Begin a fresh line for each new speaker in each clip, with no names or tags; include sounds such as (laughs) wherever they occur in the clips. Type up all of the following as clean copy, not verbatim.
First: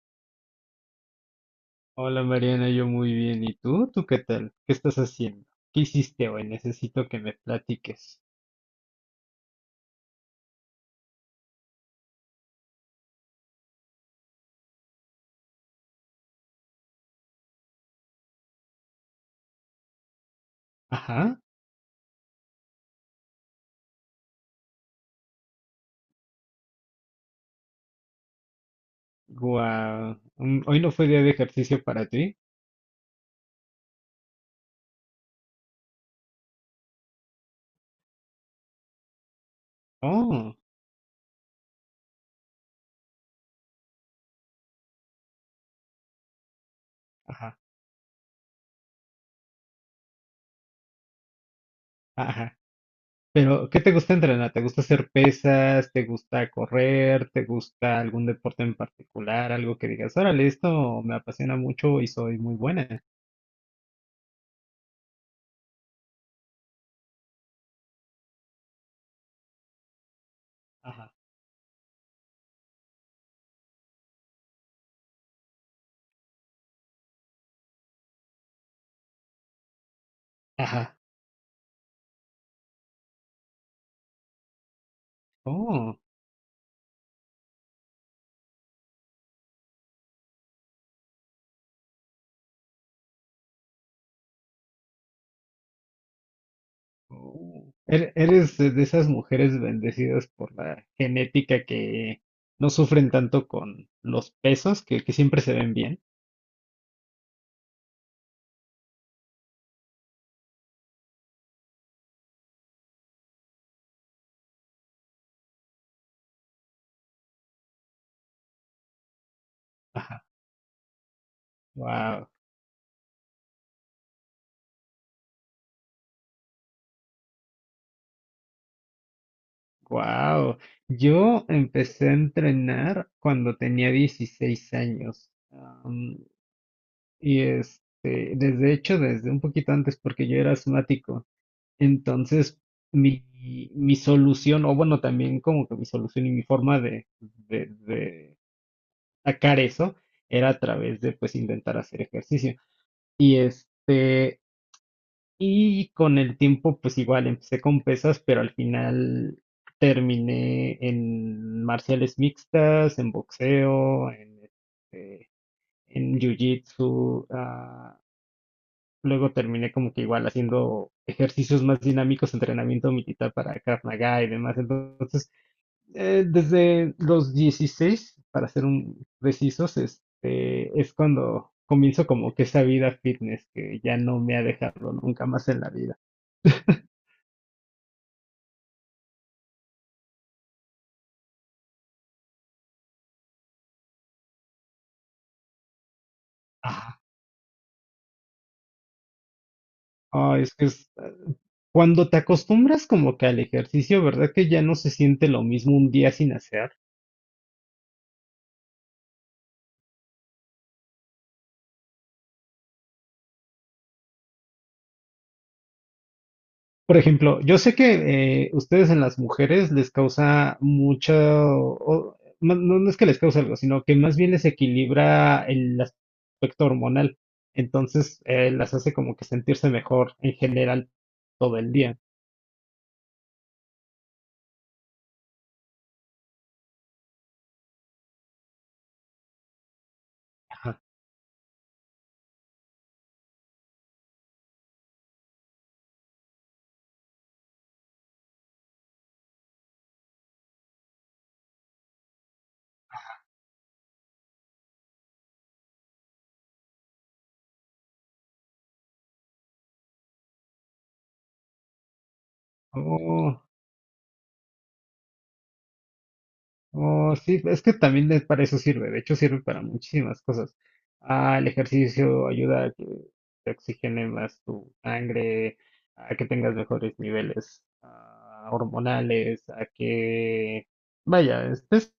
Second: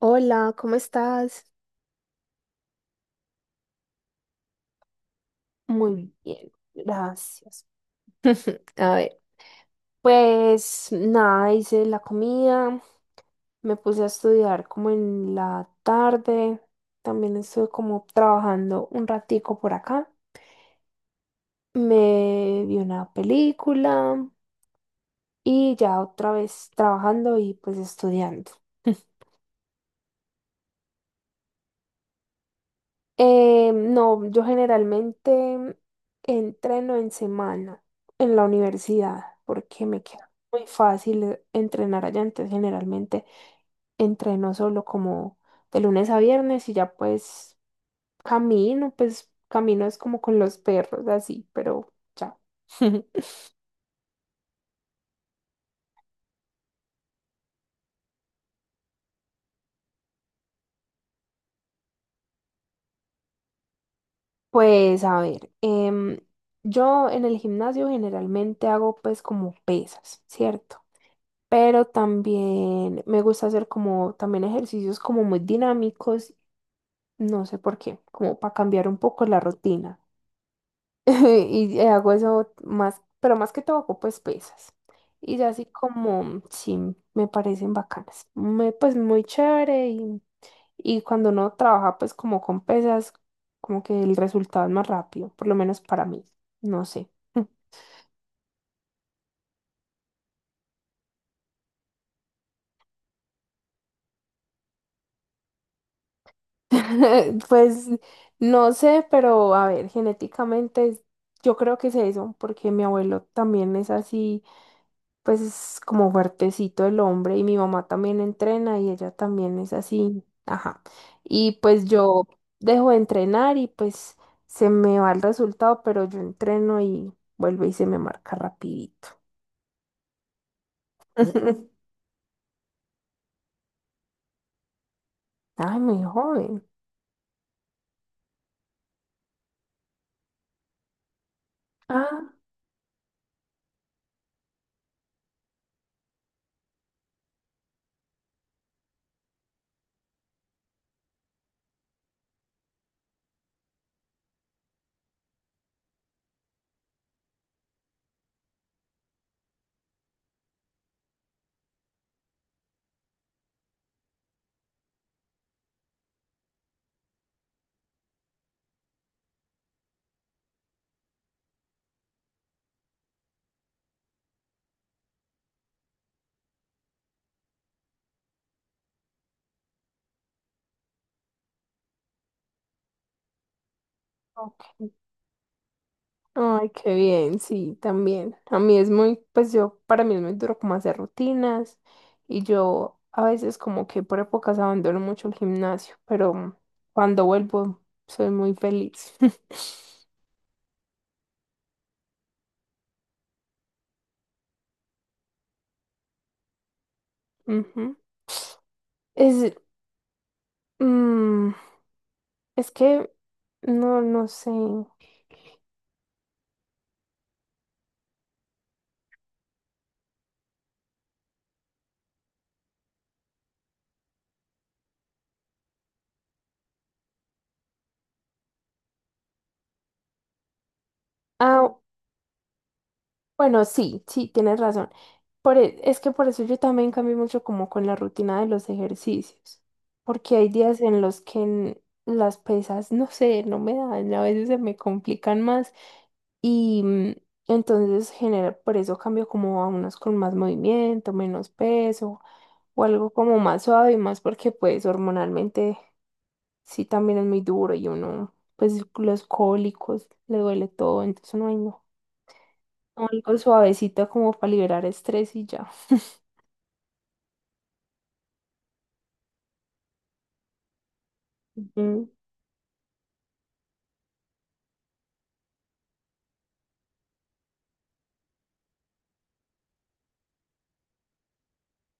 Hola, ¿cómo estás?
Hola Mariana, yo muy bien. ¿Y tú? ¿Tú qué tal? ¿Qué estás haciendo? ¿Qué
Muy
hiciste hoy?
bien,
Necesito que me
gracias.
platiques.
(laughs) A ver, pues nada, hice la comida, me puse a estudiar como en la tarde, también estuve como trabajando un ratico por acá,
Ajá.
me vi una película y ya otra vez trabajando y pues estudiando. (laughs)
Guau. Hoy no fue día de ejercicio para ti.
No, yo generalmente entreno en semana en la universidad porque me queda
Oh,
muy fácil entrenar allá. Entonces, generalmente entreno solo como de lunes a viernes y ya
ajá,
pues camino es como con los perros así, pero ya.
ajá.
(laughs)
Pero, ¿qué te gusta entrenar? ¿Te gusta hacer pesas? ¿Te gusta correr? ¿Te gusta algún deporte en particular? Algo que digas, órale, esto me apasiona mucho y soy muy buena.
Pues a ver, yo en el gimnasio generalmente hago pues como pesas, ¿cierto?
Ajá,
Pero también me gusta hacer como también ejercicios como muy dinámicos, no sé por qué, como para cambiar un poco la rutina.
ajá.
(laughs) Y hago eso más, pero más que todo hago pues pesas. Y ya así
Oh.
como, sí, me parecen bacanas. Me, pues muy chévere y cuando uno trabaja pues como con pesas, como que el resultado es más rápido, por lo menos para mí, no sé.
Oh. Eres de esas mujeres bendecidas por la genética que no sufren tanto con los pesos, que siempre se ven bien.
(laughs) Pues no sé, pero a ver, genéticamente yo creo que es eso, porque mi abuelo también es así, pues es como fuertecito el hombre y mi mamá también entrena y ella también es
Ajá.
así, ajá. Y pues yo
Wow,
dejo de entrenar y pues se me va el resultado, pero yo entreno y vuelve y se me marca rapidito.
wow. Yo
(laughs)
empecé a entrenar cuando tenía 16 años.
Ay, muy joven.
Desde hecho, desde un poquito antes, porque yo era asmático.
Ah,
Entonces, mi, mi solución, o bueno, también como que mi solución y mi forma de sacar eso era a través de pues intentar hacer ejercicio. Y este, y con el tiempo pues igual empecé con pesas, pero al final terminé en marciales mixtas, en boxeo, en jiu-jitsu. Luego terminé como que igual haciendo ejercicios más dinámicos, entrenamiento militar para Krav Maga y demás. Entonces desde los 16, para ser un precisos, es cuando comienzo como que esa vida fitness que ya no me ha
ok.
dejado nunca más en la vida.
Ay, qué bien, sí, también. A mí es muy, pues yo, para mí es muy duro como hacer rutinas y yo a veces como que por épocas abandono mucho el gimnasio, pero
Ah,
cuando vuelvo soy muy feliz. (laughs)
Ah, es que es, eh, cuando te acostumbras como que al ejercicio, ¿verdad que ya no se siente lo mismo un día sin hacer?
Ujú. Es, mm, es que, no sé.
Por ejemplo, yo sé que ustedes en las mujeres les causa mucho, no, no es que les cause algo, sino que más bien les equilibra el aspecto hormonal. Entonces, las hace como que sentirse mejor en general todo el
Ah,
día.
bueno, sí, sí, tienes razón. Por, es que por eso yo también cambio mucho como con la rutina de los ejercicios, porque hay días
Ajá.
en los que las pesas, no sé, no me dan, a veces se me complican más y entonces genera, por eso cambio como a unos con más movimiento, menos peso o algo como más suave y más porque pues hormonalmente sí también es muy duro y uno, pues los cólicos, le duele todo, entonces no hay algo
Oh.
suavecito como para liberar estrés y ya.
Oh, sí, es que también para eso sirve, de hecho sirve para muchísimas cosas. Ah, el
Ujú.
ejercicio ayuda a que te oxigene más tu sangre, a que tengas mejores niveles hormonales, vaya, estés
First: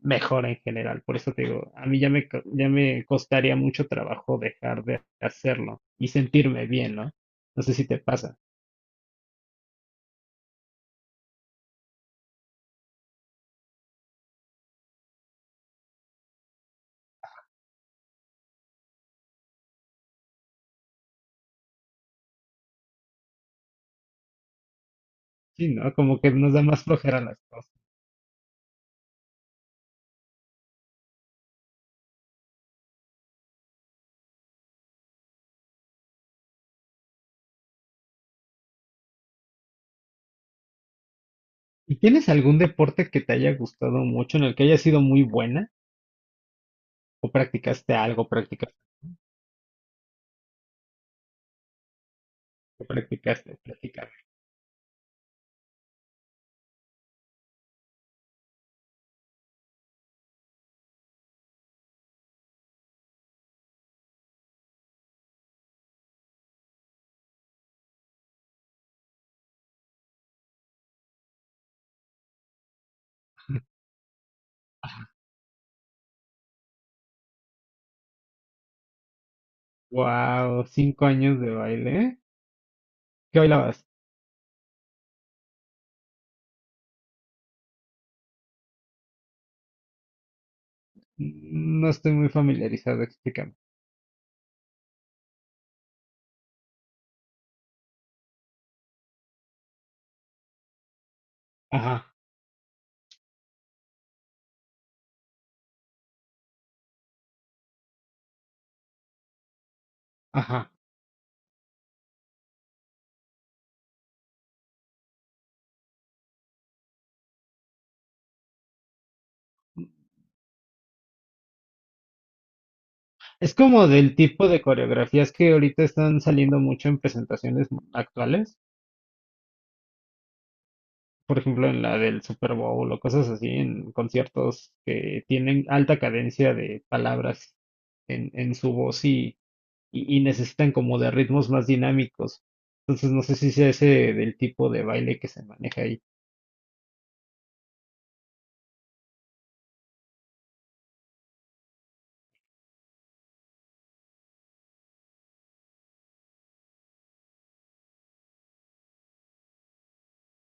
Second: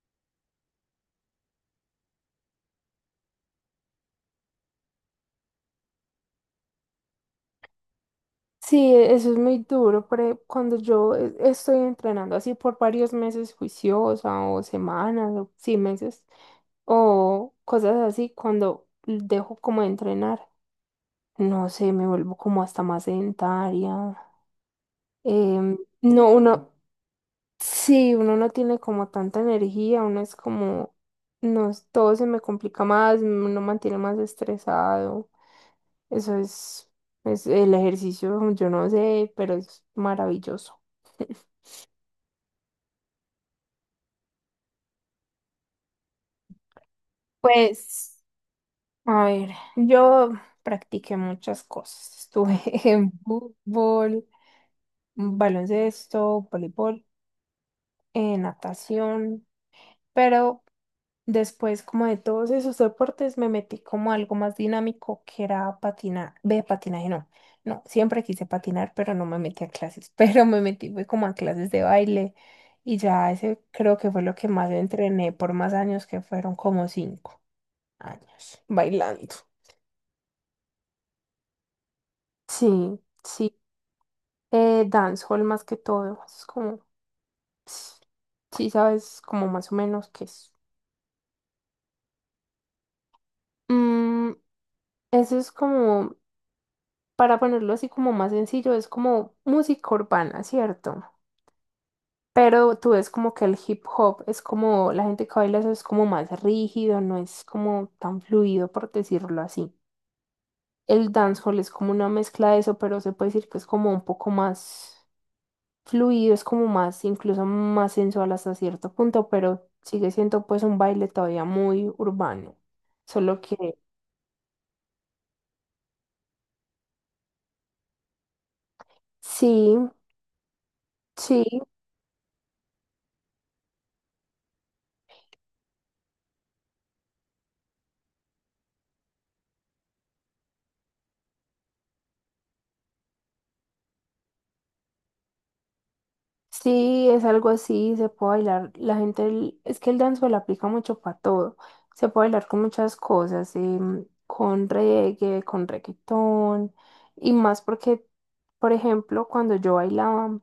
mejor en general. Por eso te digo, a mí ya me costaría mucho trabajo dejar de hacerlo y sentirme bien, ¿no? No sé si te pasa.
Sí, e, eso es muy duro, pero cuando yo estoy entrenando así por varios meses juiciosa o semanas o sí meses o cosas así, cuando dejo como de entrenar, no sé, me vuelvo como hasta más sedentaria.
Sí, ¿no? Como
No,
que nos da
uno,
más flojera las cosas.
sí, uno no tiene como tanta energía, uno es como, no, todo se me complica más, uno mantiene más estresado. Eso es el ejercicio, yo no sé, pero es maravilloso.
¿Y tienes algún deporte que te haya gustado mucho, en el que hayas sido muy buena? ¿O practicaste
Pues,
algo? ¿Practicaste?
a ver, yo practiqué muchas cosas. Estuve (laughs) en
¿Practicaste? ¿Practicaste?
fútbol, baloncesto, voleibol, natación, pero después, como de todos esos deportes, me metí como a algo más dinámico que era patinar. Ve, patinaje no. No, siempre quise patinar, pero no me metí a clases. (laughs) Pero me metí fue como a clases de baile y ya ese creo que fue lo que más entrené por más años, que fueron como 5 años bailando.
Wow, 5 años de baile. ¿Eh?
Sí,
¿Qué
sí.
bailabas?
Dancehall más que todo. Es como, sí, sabes, como más o menos qué es.
No estoy muy familiarizado, explícame.
Mm, eso es como para ponerlo así como más sencillo, es como música urbana, ¿cierto?
Ajá,
Pero tú ves como que el hip hop es como, la gente que baila eso es como más rígido, no es como tan fluido, por decirlo así.
ajá.
El dancehall es como una mezcla de eso, pero se puede decir que es como un poco más fluido, es como más, incluso más sensual hasta cierto punto, pero sigue siendo pues un baile todavía muy urbano. Solo
Es
que
como del tipo de coreografías que ahorita están saliendo mucho en presentaciones actuales.
sí,
Por
sí,
ejemplo, en la del Super Bowl o cosas así, en conciertos que tienen alta cadencia de palabras en su voz y necesitan como de ritmos más dinámicos. Entonces no sé si sea ese del tipo de baile que se maneja ahí.
sí, es algo así, se puede bailar. La gente, es que el dancehall aplica mucho para todo. Se puede bailar con muchas cosas, con reggae, con reggaetón, y más porque, por ejemplo, cuando yo bailaba,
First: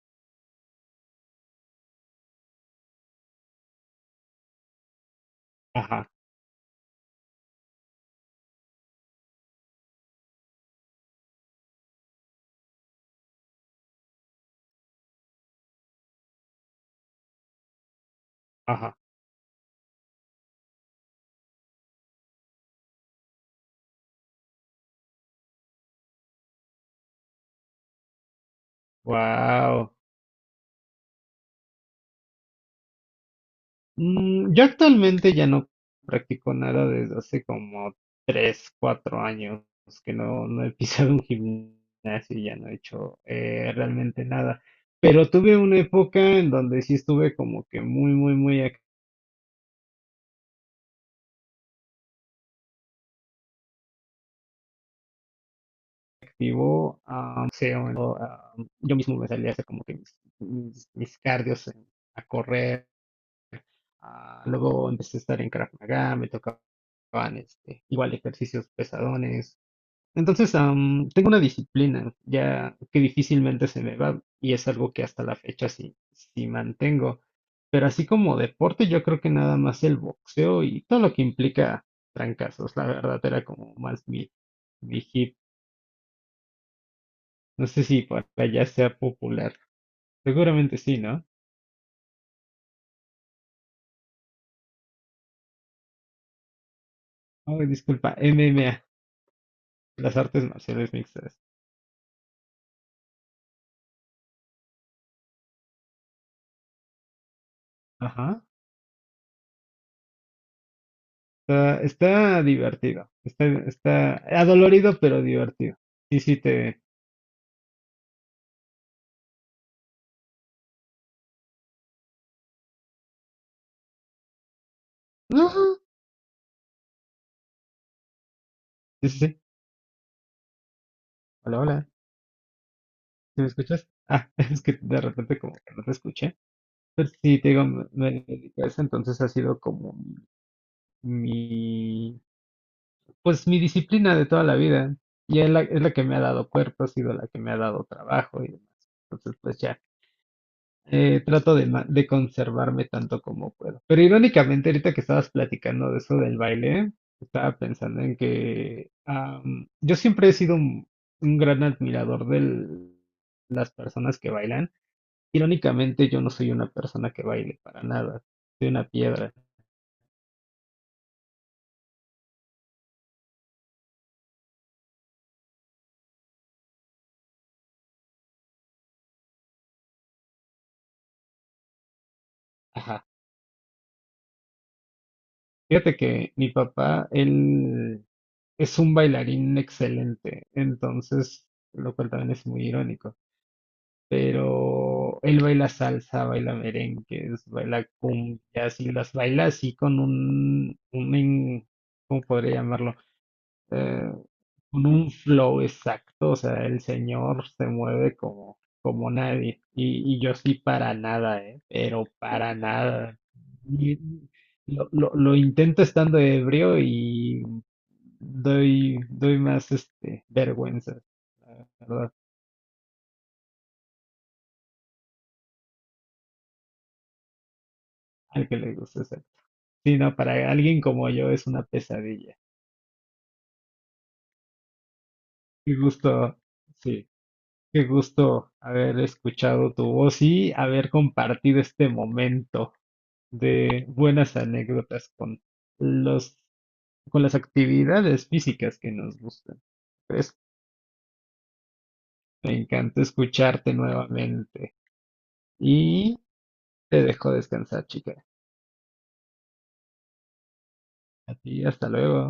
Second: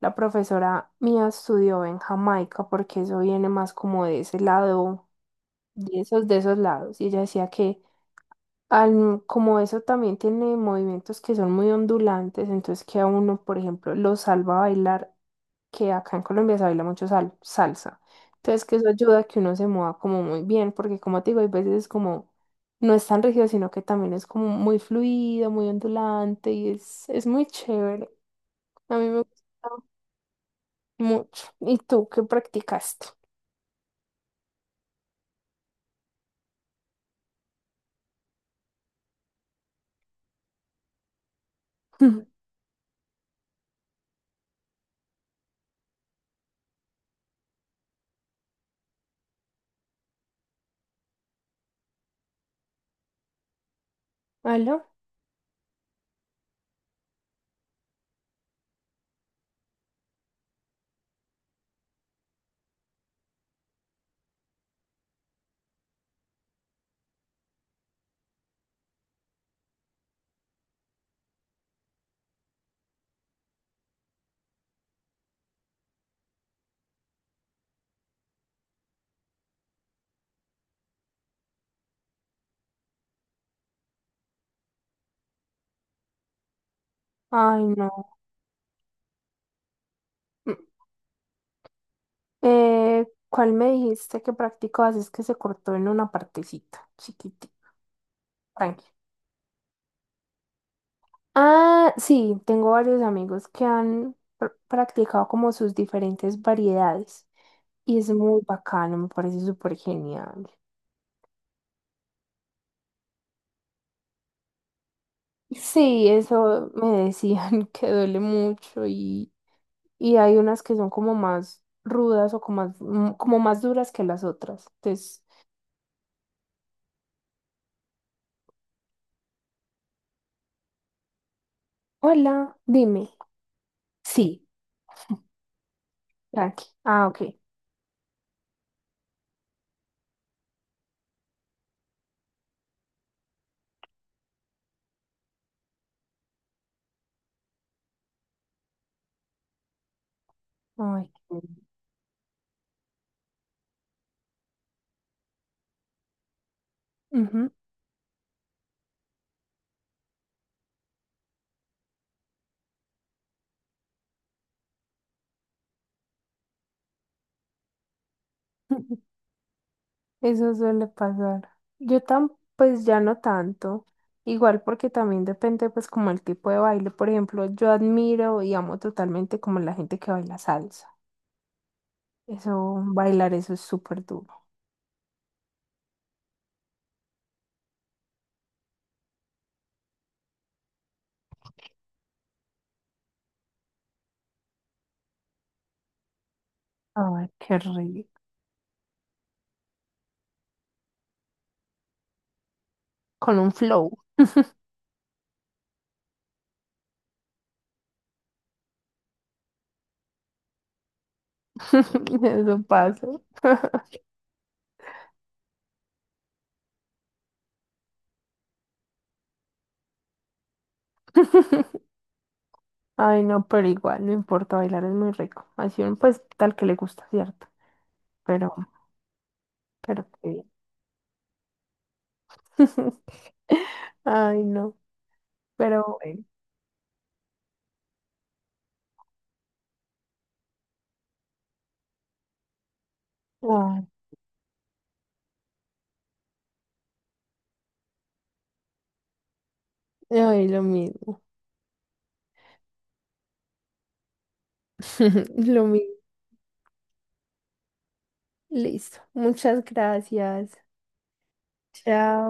la profesora mía estudió en Jamaica, porque eso viene más como de ese lado,
Ajá,
de esos lados. Y ella decía que como eso también tiene movimientos que son muy ondulantes, entonces que a uno, por ejemplo, lo salva a bailar, que acá en Colombia se baila mucho salsa. Entonces que eso
ajá.
ayuda a que uno se mueva como muy bien, porque como te digo, hay veces es como, no es tan rígido, sino que también es como muy fluido, muy ondulante y es muy chévere. A mí me gusta
Wow.
mucho. ¿Y tú qué practicaste?
Yo actualmente ya no practico nada desde hace como 3, 4 años que no he (laughs) pisado un gimnasio y
(laughs)
ya no he hecho realmente nada. Pero tuve una época en donde sí estuve como que muy
¿Aló?
vivo, yo mismo me salía a hacer como que mis cardios a correr. Luego empecé a estar en Krav Maga, me tocaban igual ejercicios pesadones. Entonces, tengo una disciplina ya que difícilmente se me va y es algo que hasta la fecha sí mantengo. Pero así como deporte, yo creo que nada más el boxeo y todo lo que implica trancazos, la verdad era como más mi hit.
Ay,
No sé
no.
si por allá sea popular. Seguramente sí, ¿no?
¿Cuál me dijiste que practicabas? Es que se cortó en una partecita, chiquitita.
Oh, disculpa, MMA,
Tranqui.
las artes marciales mixtas.
Ah, sí, tengo varios amigos que han practicado como sus diferentes variedades y es muy
Ajá.
bacano, me parece súper genial.
Está divertido. Está adolorido, pero divertido.
Sí,
Sí, sí,
eso
te.
me decían (laughs) que duele mucho y hay unas que son como más rudas o como más, como más duras que las otras. Entonces,
Ajá. Sí, sí, sí. Hola, hola.
hola, dime.
¿Sí me escuchas? Ah,
Sí,
(laughs) es que de repente como que no te escuché.
tranqui. Ah,
Pero
ok.
sí, te digo, me dedico a eso, entonces ha sido como mi, pues mi disciplina de toda la vida. Y es es la que me ha dado cuerpo, ha sido la que me ha dado trabajo y demás. Entonces, pues ya.
Ay, qué
Trato de conservarme tanto como puedo. Pero irónicamente, ahorita que estabas platicando de eso del baile,
bien.
estaba pensando en que yo siempre he sido un gran admirador de las personas que bailan. Irónicamente, yo no soy una persona que baile para nada. Soy una
(laughs)
piedra.
Eso suele pasar. Yo tan, pues ya no tanto. Igual porque también depende pues como el tipo de baile. Por ejemplo, yo admiro y amo totalmente como la gente que baila salsa. Eso,
Ajá.
bailar eso es súper duro.
Fíjate que mi papá, él es un bailarín excelente, entonces, lo cual también es muy irónico. Pero él baila salsa, baila
Ay,
merengues,
qué
baila
rico.
cumbias y las baila así con un ¿cómo podría llamarlo?
Con un flow.
Eh, con un flow exacto, o sea, el señor se mueve como nadie y yo sí para nada, ¿eh? Pero
(laughs)
para
Eso pasa.
nada. Ni- lo intento estando ebrio y doy más vergüenza, la
(laughs)
verdad,
Ay, no, pero igual, no importa, bailar es muy rico. Así uno pues tal que le gusta, ¿cierto?
al
Pero,
que le guste. Sí,
pero
no,
qué bien.
para alguien como yo es una pesadilla.
(laughs) Ay, no,
Qué
pero bueno.
gusto, sí, qué gusto haber escuchado tu voz y haber compartido este momento de
Ay,
buenas anécdotas los, con las actividades físicas que nos gustan. Pues
ay, lo mismo.
me encanta escucharte nuevamente
(laughs) Lo mismo.
y te dejo descansar, chica.
Listo. Muchas gracias.
A ti, hasta
Chao.
luego.